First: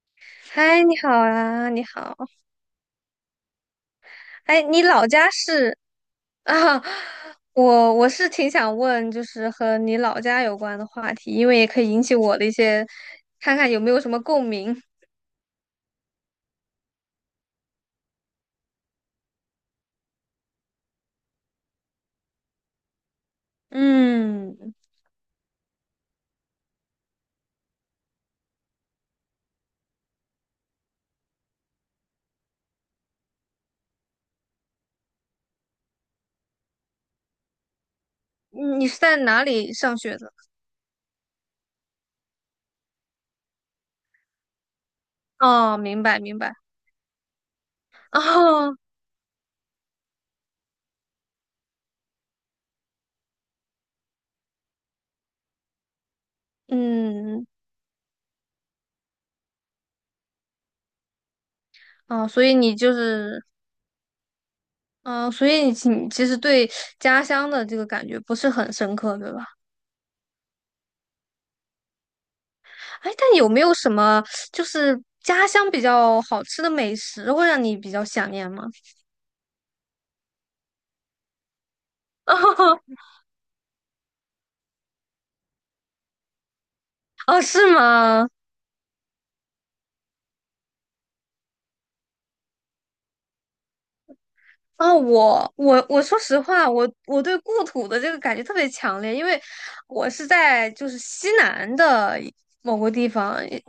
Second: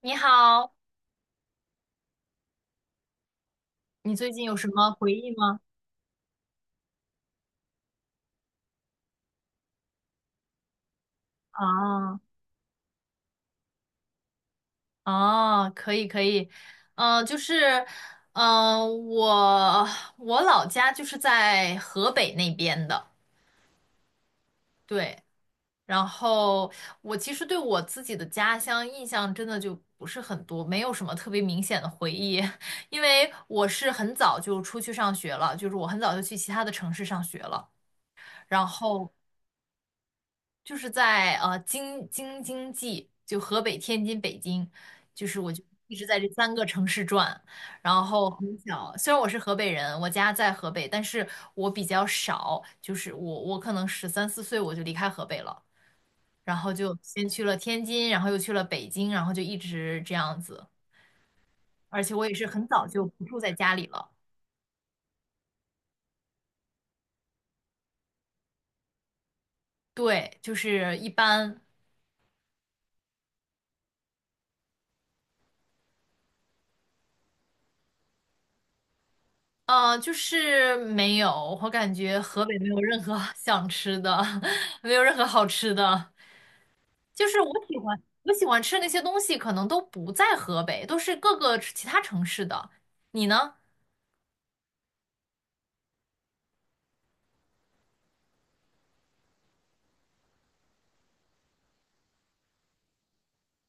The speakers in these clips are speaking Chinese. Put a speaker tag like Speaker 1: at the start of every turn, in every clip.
Speaker 1: 你好，
Speaker 2: 嗨，你好啊，你好。
Speaker 1: 你最近有
Speaker 2: 哎，
Speaker 1: 什
Speaker 2: 你
Speaker 1: 么
Speaker 2: 老
Speaker 1: 回
Speaker 2: 家
Speaker 1: 忆吗？
Speaker 2: 是 啊？我是挺想问，就是和你老家有关的话题，因为也可以引起
Speaker 1: 啊
Speaker 2: 我的一些，看看有没有什么共鸣。
Speaker 1: 啊，可以可以，就是，嗯、我我老家就是在河北那边的，
Speaker 2: 嗯，
Speaker 1: 对，然后我其实对我自己的家乡印象真的就不是很多，没有什么特别明显的回忆，因为我是很早就出去上学了，就是我很早就去其他的城市上学了，
Speaker 2: 你
Speaker 1: 然
Speaker 2: 你是
Speaker 1: 后
Speaker 2: 在哪里上学的？
Speaker 1: 就是在京津冀，就河北、天津、北京，就是我就
Speaker 2: 哦，
Speaker 1: 一
Speaker 2: 明
Speaker 1: 直在
Speaker 2: 白
Speaker 1: 这
Speaker 2: 明
Speaker 1: 三
Speaker 2: 白。
Speaker 1: 个城市转。然后很
Speaker 2: 哦，
Speaker 1: 小，虽然我是河北人，我家在河北，但是我比较少，就是我可能十三四岁我就离开河北了，然后就先去
Speaker 2: 嗯，
Speaker 1: 了天津，然后又去了北京，然后就一直这样子。而且我
Speaker 2: 哦，
Speaker 1: 也
Speaker 2: 所
Speaker 1: 是
Speaker 2: 以
Speaker 1: 很
Speaker 2: 你
Speaker 1: 早
Speaker 2: 就
Speaker 1: 就不住
Speaker 2: 是，
Speaker 1: 在家里了，
Speaker 2: 嗯、所以你其实对家乡的这个感觉不是很深刻，对吧？
Speaker 1: 对，就是一般
Speaker 2: 哎，但有没有什么就是家乡比较好吃的美食会让你比较想念吗？
Speaker 1: 就是没有，我感觉河北没有 任何 想吃的，没有任何好吃的。就是
Speaker 2: 哦，
Speaker 1: 我
Speaker 2: 是
Speaker 1: 喜欢
Speaker 2: 吗？
Speaker 1: 我喜欢吃的那些东西，可能都不在河北，都是各个其他城市的。你呢？
Speaker 2: 啊，我说实话，我对故土的这个感觉特别强烈，因为我是在就是西南的某个地方，你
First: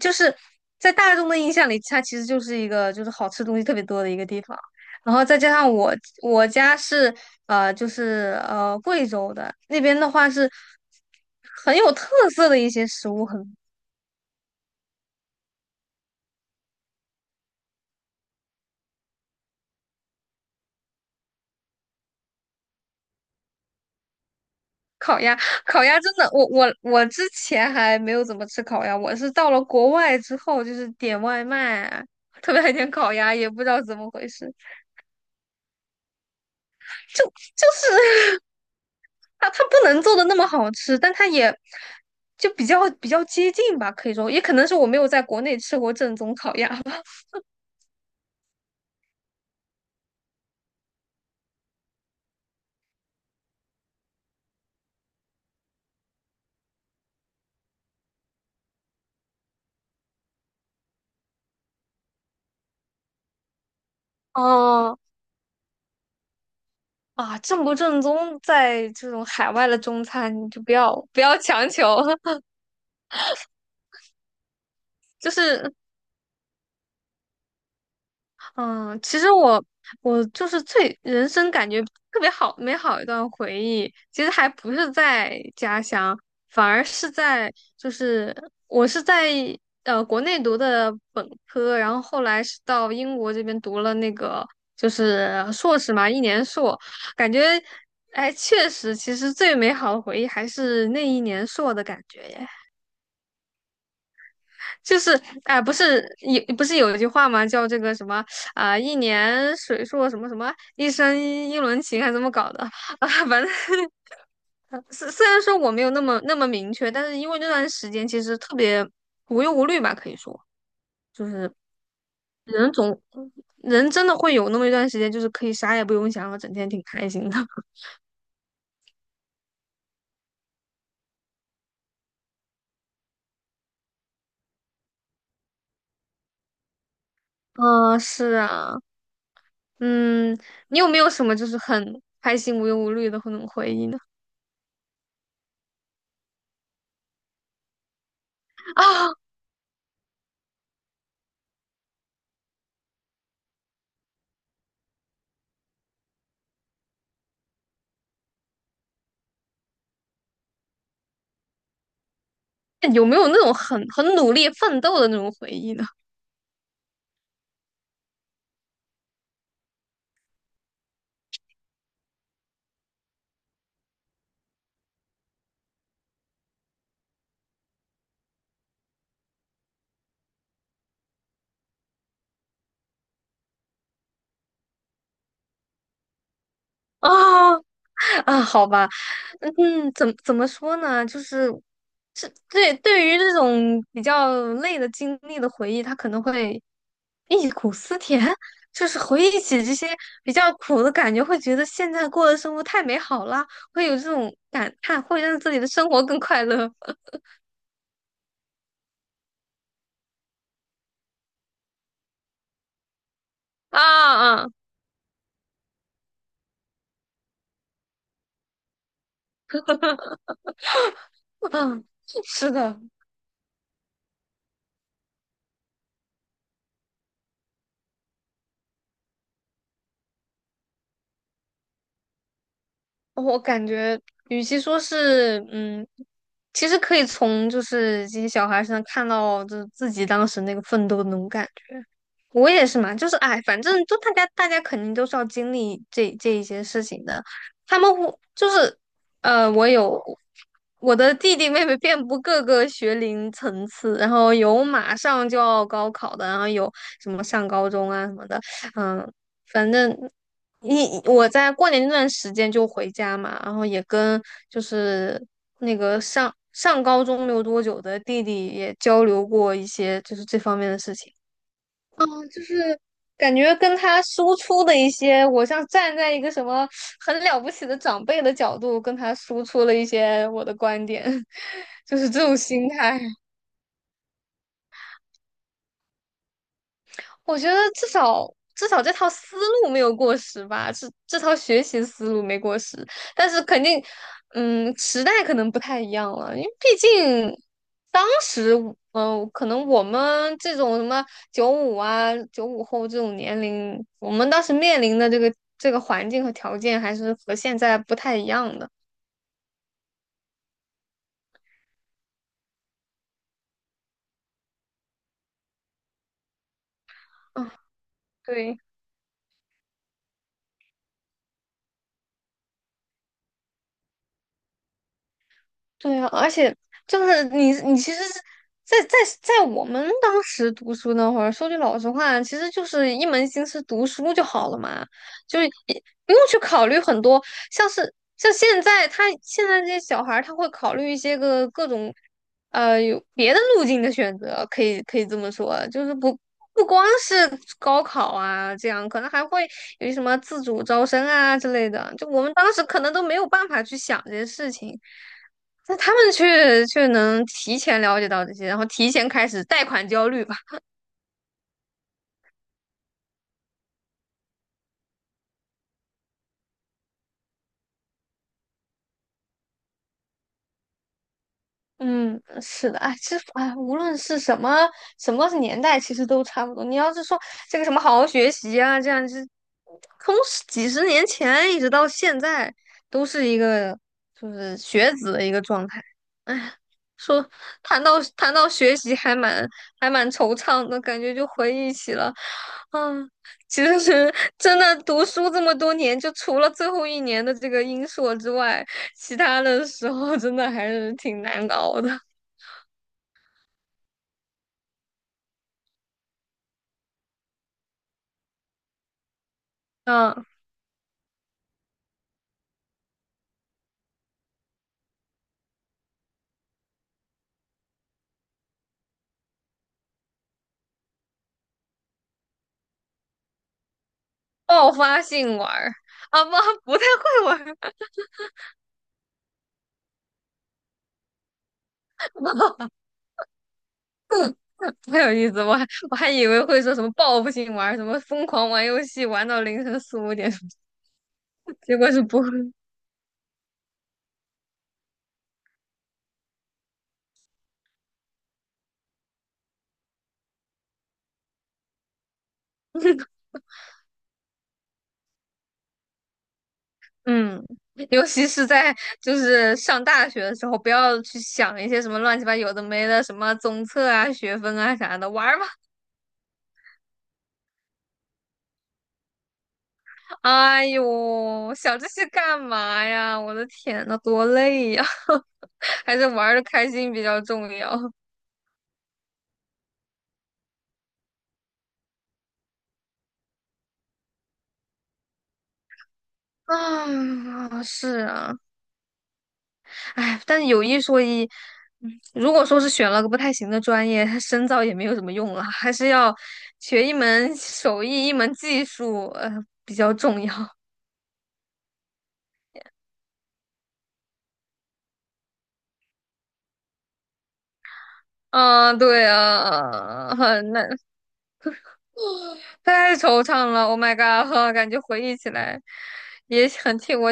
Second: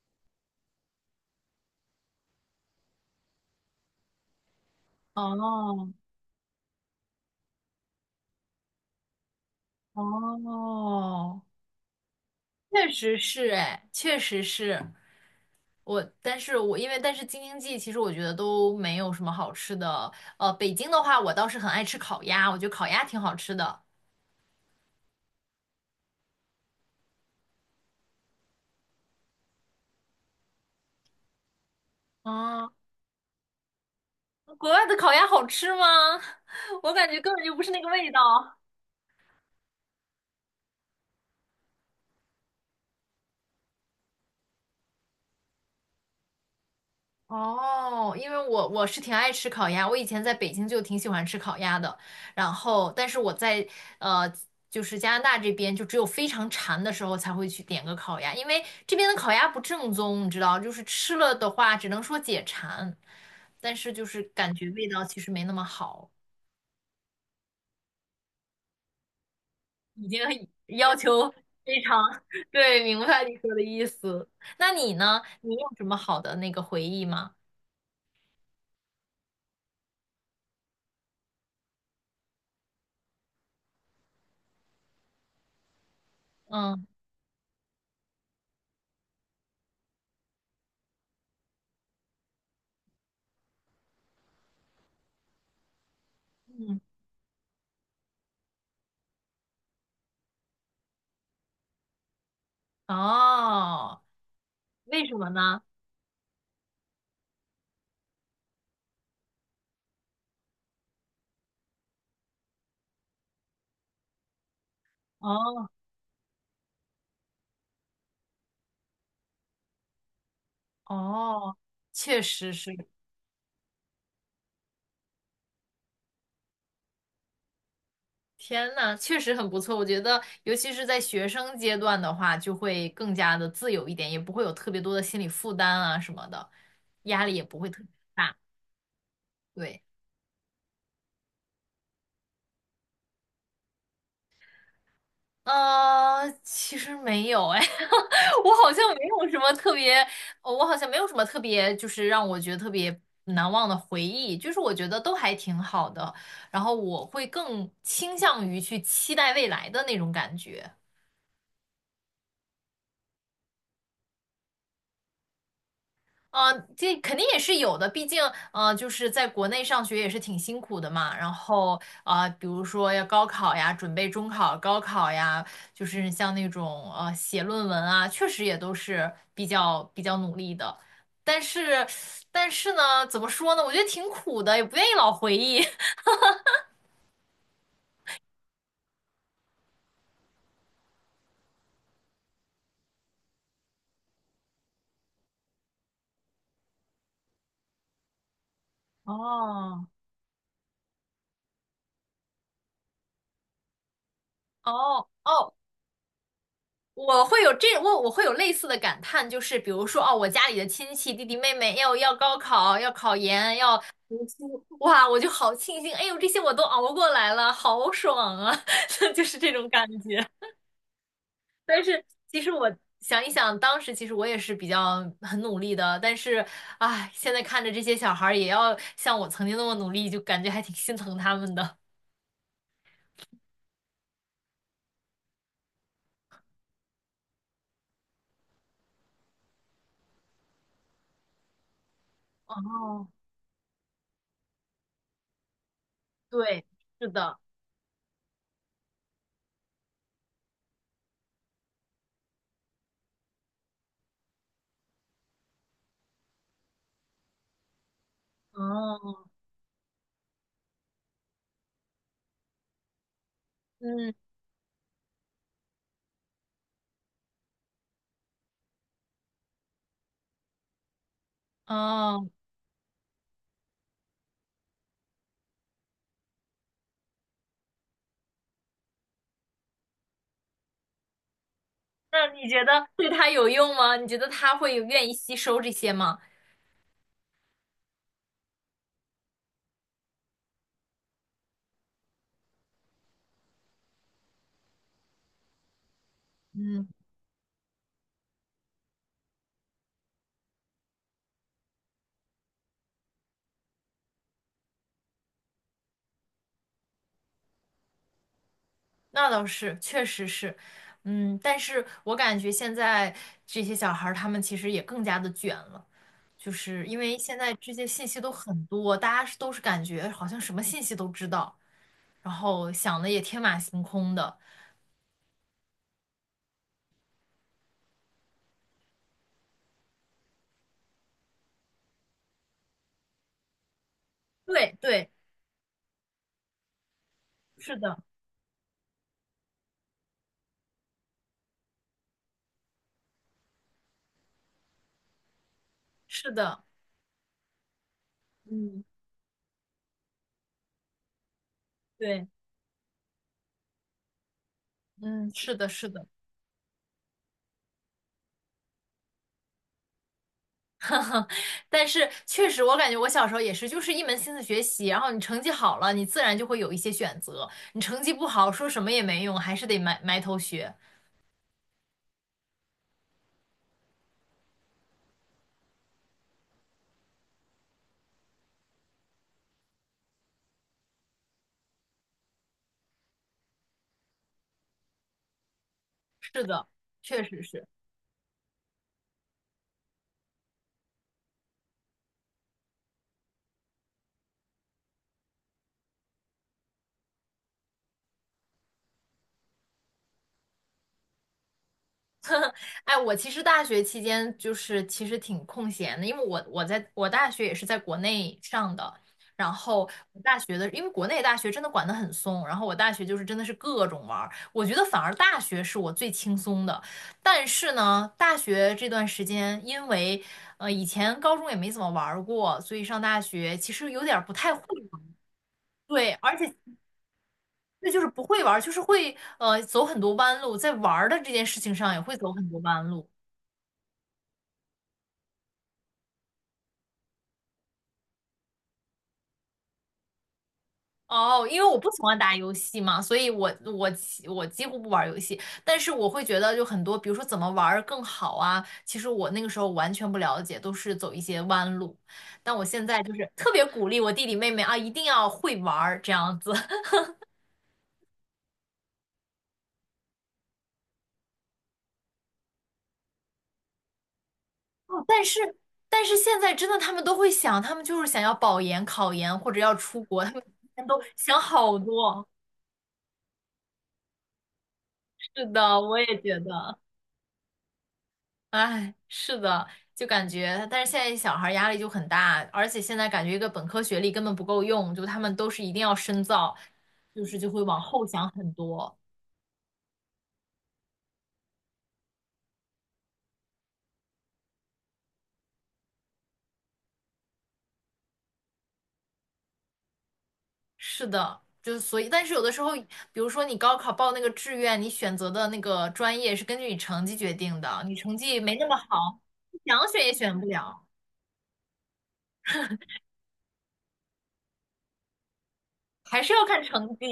Speaker 2: 就是在大众的印象里，它其实就是一个就是好吃东西特别多的一个地方。然后再加上
Speaker 1: 哦
Speaker 2: 我家是就是贵州的那边的话是
Speaker 1: 哦，
Speaker 2: 很有特色的一些
Speaker 1: 确
Speaker 2: 食
Speaker 1: 实
Speaker 2: 物
Speaker 1: 是，
Speaker 2: 很
Speaker 1: 哎，确实是我，但是我因为但是京津冀，其实我觉得都没有什么好吃的。北京的话，我倒是很爱吃烤鸭，我觉得烤鸭挺好吃的。
Speaker 2: 烤鸭，烤鸭真的，我之前还没有怎么吃烤鸭，我是到了国外之后，就是点外卖啊，特别
Speaker 1: 哦，
Speaker 2: 爱点烤鸭，也不知道怎么回事，
Speaker 1: 国外的烤鸭好吃吗？我感觉
Speaker 2: 就
Speaker 1: 根本就不
Speaker 2: 就
Speaker 1: 是那个味
Speaker 2: 是
Speaker 1: 道。
Speaker 2: 它不能做的那么好吃，但它也就比较接近吧，可以说，也可能是我没有在国内吃过正宗烤鸭吧。
Speaker 1: 哦，因为我是挺爱吃烤鸭，我以前在北京就挺喜欢吃烤鸭的，然后但是我在呃就是加拿大这边就只有非常馋的时候才会去点个烤鸭，因为这边的烤鸭不正宗，你知道，就是吃了的话只能说解馋，但是就是感觉味
Speaker 2: 哦
Speaker 1: 道其实没那么好。
Speaker 2: 啊，正不正宗，在这种海外的中
Speaker 1: 已经很
Speaker 2: 餐，你就不
Speaker 1: 要
Speaker 2: 要不
Speaker 1: 求
Speaker 2: 要强
Speaker 1: 非
Speaker 2: 求，
Speaker 1: 常 对，明白你说的意思。那你呢？
Speaker 2: 就
Speaker 1: 你有
Speaker 2: 是
Speaker 1: 什么好的那个回忆吗？
Speaker 2: 嗯，其实我就是最人生感觉特别好美好一段回忆，其实还不是在家乡，反而
Speaker 1: 嗯
Speaker 2: 是在就是我是在国内读的本科，然后后来是到英国这边读了那个就是硕士嘛，一年硕，
Speaker 1: 嗯，
Speaker 2: 感觉哎确实，其实最美好的回忆还是那一年硕的感觉耶。
Speaker 1: 哦，
Speaker 2: 就
Speaker 1: 为什
Speaker 2: 是
Speaker 1: 么呢？
Speaker 2: 不是有一句话吗？叫这个什么一年水硕什么什么，一生一轮情，还怎么搞的？啊，反正虽然说
Speaker 1: 哦
Speaker 2: 我没有那么那么明确，但是因为那段时间其实特别无忧无虑吧，可以说就是
Speaker 1: 哦，确实
Speaker 2: 人
Speaker 1: 是，
Speaker 2: 总人真的会有那么一段时间，就是可以啥也不用想，然后整天挺开心的。
Speaker 1: 天呐，确实很不错。我觉得，尤其是在学生阶段的话，就会更加的自由一点，也不会有特别多的心理负担啊什么的，压力也不会特别。
Speaker 2: 嗯，是啊，
Speaker 1: 对。
Speaker 2: 嗯，你有没有什么就是很开心无忧无虑的那种回忆呢？
Speaker 1: 其实没有哎，我好 像没
Speaker 2: 啊，
Speaker 1: 有什么特别，呃我好像没有什么特别，就是让我觉得特别难忘的回忆，就是我觉得都还挺好的，然后我会更倾向于去期待未来的那种感觉。
Speaker 2: 有没有那种很努力奋斗的那种回忆呢？
Speaker 1: 啊，这肯定也是有的，毕竟，就是在国内上学也是挺辛苦的嘛。然后，比如说要高考呀，准备中考、高考呀，就是像那种写论文啊，确实也都是比较努力的。但是，但是呢，怎么说呢？我觉得挺苦的，也不愿意老回忆。
Speaker 2: 啊 啊，好吧，嗯，嗯怎么说呢？就是是对于这种比较累的经历的回忆，他可能会忆苦思甜，就是回忆起这
Speaker 1: 哦，
Speaker 2: 些比较苦的感觉，会觉得现在过的生活太美好了，会有这种感叹，
Speaker 1: 哦
Speaker 2: 会让自
Speaker 1: 哦，
Speaker 2: 己的生活更快乐。
Speaker 1: 我会有类似的感叹，就是比如说哦，我家里的亲戚弟弟妹妹要高考，要考研，要
Speaker 2: 啊
Speaker 1: 读
Speaker 2: 啊
Speaker 1: 书，哇，我就好庆幸，哎呦，这些我都熬过来了，好爽啊，就是这种感觉。但
Speaker 2: 啊，
Speaker 1: 是其实
Speaker 2: 是
Speaker 1: 我
Speaker 2: 的。
Speaker 1: 想一想，当时其实我也是比较很努力的，但是唉，现在看着这些小孩儿也要像我曾经那么努力，就感觉还挺心疼他们的。
Speaker 2: 哦我感觉，与其说是，嗯，其实可以从就是这些小孩身上看到，就是自己当时那个奋斗的那种感觉。我也是嘛，
Speaker 1: 哦，
Speaker 2: 就是哎，反正就大家肯定都是要经历这一些
Speaker 1: 对，
Speaker 2: 事情
Speaker 1: 是
Speaker 2: 的。
Speaker 1: 的，
Speaker 2: 他们会就是，呃，我有我的弟弟妹妹遍布各个学龄层次，然后有马上就要高考的，然后有什么上高中啊什么的，嗯，
Speaker 1: 哦，
Speaker 2: 反正。我在过年那段时间就回家嘛，然后也
Speaker 1: 嗯，
Speaker 2: 跟就是那个上高中没有多久的弟弟也交流过一些就是这方面的事情。
Speaker 1: 哦。
Speaker 2: 嗯，就是感觉跟他输出的一些，我像站在一个什么很了不起的长辈的角度，跟他输出了一些我的观点，就是这
Speaker 1: 那
Speaker 2: 种
Speaker 1: 你觉
Speaker 2: 心
Speaker 1: 得
Speaker 2: 态。
Speaker 1: 对他有用吗？你觉得他会有愿意吸收这些吗？
Speaker 2: 我觉得至少这套思路没有过时吧，这套学习思路没过时，但是肯定，嗯，时代可能不太一样了，因为毕
Speaker 1: 嗯，
Speaker 2: 竟当时，可能我们这种什么九五95后这种年龄，我们当时面临的这个环境和条件还是和现在不太一样的。
Speaker 1: 那倒是，确实是，嗯，但是我感觉现在这些小孩儿他们其实也更加的卷了，就是因为现
Speaker 2: 嗯，
Speaker 1: 在这些信息都
Speaker 2: 对。
Speaker 1: 很多，大家是都是感觉好像什么信息都知道，然后想的也天马行空的。
Speaker 2: 对啊，而且就是你，你其实是在我们当时读书那会儿，说句老实话，其实就是一门心思读书就好了
Speaker 1: 对
Speaker 2: 嘛，
Speaker 1: 对，
Speaker 2: 就是也不用去考虑很多，像
Speaker 1: 是
Speaker 2: 是
Speaker 1: 的，
Speaker 2: 像现在他现在这些小孩儿他会考虑一些个各种呃有别的路径的选择，可以这么说，就是不。
Speaker 1: 是的，
Speaker 2: 不光是高考啊，这
Speaker 1: 嗯，
Speaker 2: 样可能还会有什么自主招生啊之类的。就我
Speaker 1: 对，
Speaker 2: 们当时可能都没有办法去想这些事情。
Speaker 1: 嗯，是的，
Speaker 2: 那
Speaker 1: 是
Speaker 2: 他
Speaker 1: 的。
Speaker 2: 们却能提前了解到这些，然后提前开始贷款焦虑吧。
Speaker 1: 但是确实，我感觉我小时候也是，就是一门心思学习，然后你成绩好了，你自然就会有一些选择；你成绩不好，说什么也没用，还是得埋头学。
Speaker 2: 嗯，是的，哎，其实哎，无论是什么什么年代，其实都差不多。你要是说这个什么好好学习啊，这样就是从十几十年前一直到现在，都是一个就是学子的一个状态。
Speaker 1: 是
Speaker 2: 哎，
Speaker 1: 的，确
Speaker 2: 说
Speaker 1: 实是。
Speaker 2: 谈到学习，还蛮惆怅的感觉，就回忆起了嗯，其实真的读书这么多年，就除了最后一年的这个英硕之外，其他的时候真的还是挺难熬的。
Speaker 1: 哎，我其实大学期间就是其实挺空闲的，因为我在我大学也是在国内上的，然后我
Speaker 2: 嗯，
Speaker 1: 大学的，因为国内大学真的管得很松，然后我大学就是真的是各种玩儿，我觉得反而大学是我最轻松的，但是呢，大学这段时间因为以前高中也没怎么玩儿过，所以上大学其实有点儿不太会
Speaker 2: 爆
Speaker 1: 玩
Speaker 2: 发
Speaker 1: 儿。
Speaker 2: 性玩儿
Speaker 1: 对，
Speaker 2: 啊，不，
Speaker 1: 而且
Speaker 2: 不太会玩儿，
Speaker 1: 这就是不会玩儿，就是会走很多弯路，在玩儿的这件事情上也会走很多弯路。
Speaker 2: 不太有意思。我还以为会说什么报复性玩儿，什么疯狂玩游戏玩到凌晨四五点，
Speaker 1: 哦，因 为
Speaker 2: 结
Speaker 1: 我不
Speaker 2: 果
Speaker 1: 喜
Speaker 2: 是
Speaker 1: 欢
Speaker 2: 不会。
Speaker 1: 打游戏嘛，所以我几乎不玩游戏，但是我会觉得就很多，比如说怎么玩儿更好啊，其实我那个时候完全不了解，都是走一些弯路，但我现在就是特别鼓励我弟弟妹妹啊，一定要会玩儿这样子。
Speaker 2: 嗯，尤其是在就是上大学的时候，不要去想一些什么乱七八有的没的，什么综测啊、学分啊啥
Speaker 1: 哦，
Speaker 2: 的，
Speaker 1: 但
Speaker 2: 玩儿
Speaker 1: 是
Speaker 2: 吧。
Speaker 1: 但是现在真的他们都会想，他们就是想要保研、考研或者要出国，他们
Speaker 2: 哎
Speaker 1: 都想
Speaker 2: 呦，
Speaker 1: 好
Speaker 2: 想这些
Speaker 1: 多。
Speaker 2: 干嘛呀？我的天呐，多累呀！
Speaker 1: 是的，
Speaker 2: 还
Speaker 1: 我
Speaker 2: 是
Speaker 1: 也
Speaker 2: 玩
Speaker 1: 觉
Speaker 2: 的开
Speaker 1: 得。
Speaker 2: 心比较重要。
Speaker 1: 哎，是的，就感觉，但是现在小孩儿压力就很大，而且现在感觉一个本科学历根本不够用，就他们都是一定要深造，就是就会
Speaker 2: 啊，
Speaker 1: 往
Speaker 2: 是
Speaker 1: 后想
Speaker 2: 啊，
Speaker 1: 很多。
Speaker 2: 哎，但有一说一，嗯如果说是选了个不太行的专业，它深造也没有什么用了，还是要学一门手艺，一门技术，呃，比较重要。
Speaker 1: 是的，就是所以，但是有的时候，比如说你高考报那个志愿，你选择的那个专业是根据你成绩决定的，你成绩没那
Speaker 2: 啊，
Speaker 1: 么
Speaker 2: 对
Speaker 1: 好，你想选也
Speaker 2: 啊，
Speaker 1: 选不
Speaker 2: 很难，
Speaker 1: 了，
Speaker 2: 太惆怅了。Oh my god，感觉回忆起来
Speaker 1: 还是要
Speaker 2: 也
Speaker 1: 看
Speaker 2: 很替
Speaker 1: 成绩。
Speaker 2: 我。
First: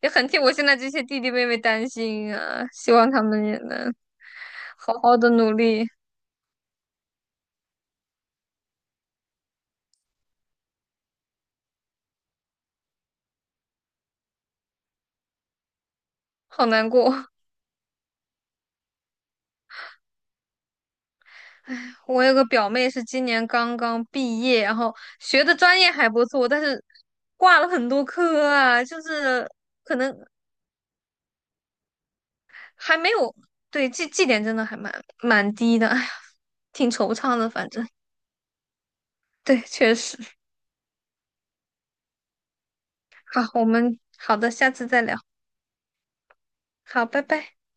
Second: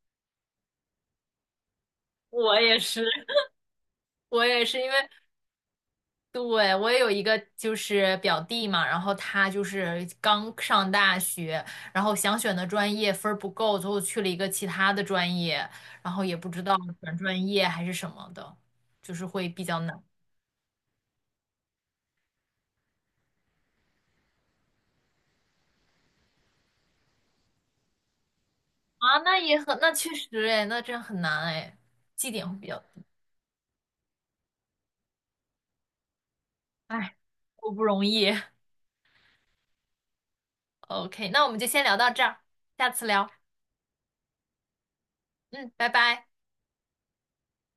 Speaker 2: 也很替我现在这些弟弟妹妹担心
Speaker 1: 我
Speaker 2: 啊，
Speaker 1: 也
Speaker 2: 希
Speaker 1: 是，
Speaker 2: 望他们也能
Speaker 1: 我也是，因
Speaker 2: 好
Speaker 1: 为
Speaker 2: 好的努力。
Speaker 1: 对，我也有一个就是表弟嘛，然后他就是刚上大学，然后想选的专业分儿不够，最后去了一个其他的专业，然后也不知
Speaker 2: 好
Speaker 1: 道
Speaker 2: 难过，
Speaker 1: 转专业还是什么的，就是会比较难
Speaker 2: 我有个表妹是今年刚刚毕业，然后学的专业还不错，但是挂了很多科啊，就
Speaker 1: 啊。那
Speaker 2: 是
Speaker 1: 也很，那
Speaker 2: 可
Speaker 1: 确
Speaker 2: 能
Speaker 1: 实哎，那真很难哎，绩点会比较
Speaker 2: 还
Speaker 1: 低，
Speaker 2: 没有，对，绩点真的还蛮低的，哎呀，挺惆
Speaker 1: 哎，
Speaker 2: 怅的，反
Speaker 1: 都不
Speaker 2: 正
Speaker 1: 容易。
Speaker 2: 对，确实。
Speaker 1: OK，那我们就先聊到这儿，下次聊，
Speaker 2: 好，好的，下次再聊，
Speaker 1: 嗯，拜拜。
Speaker 2: 好，拜拜。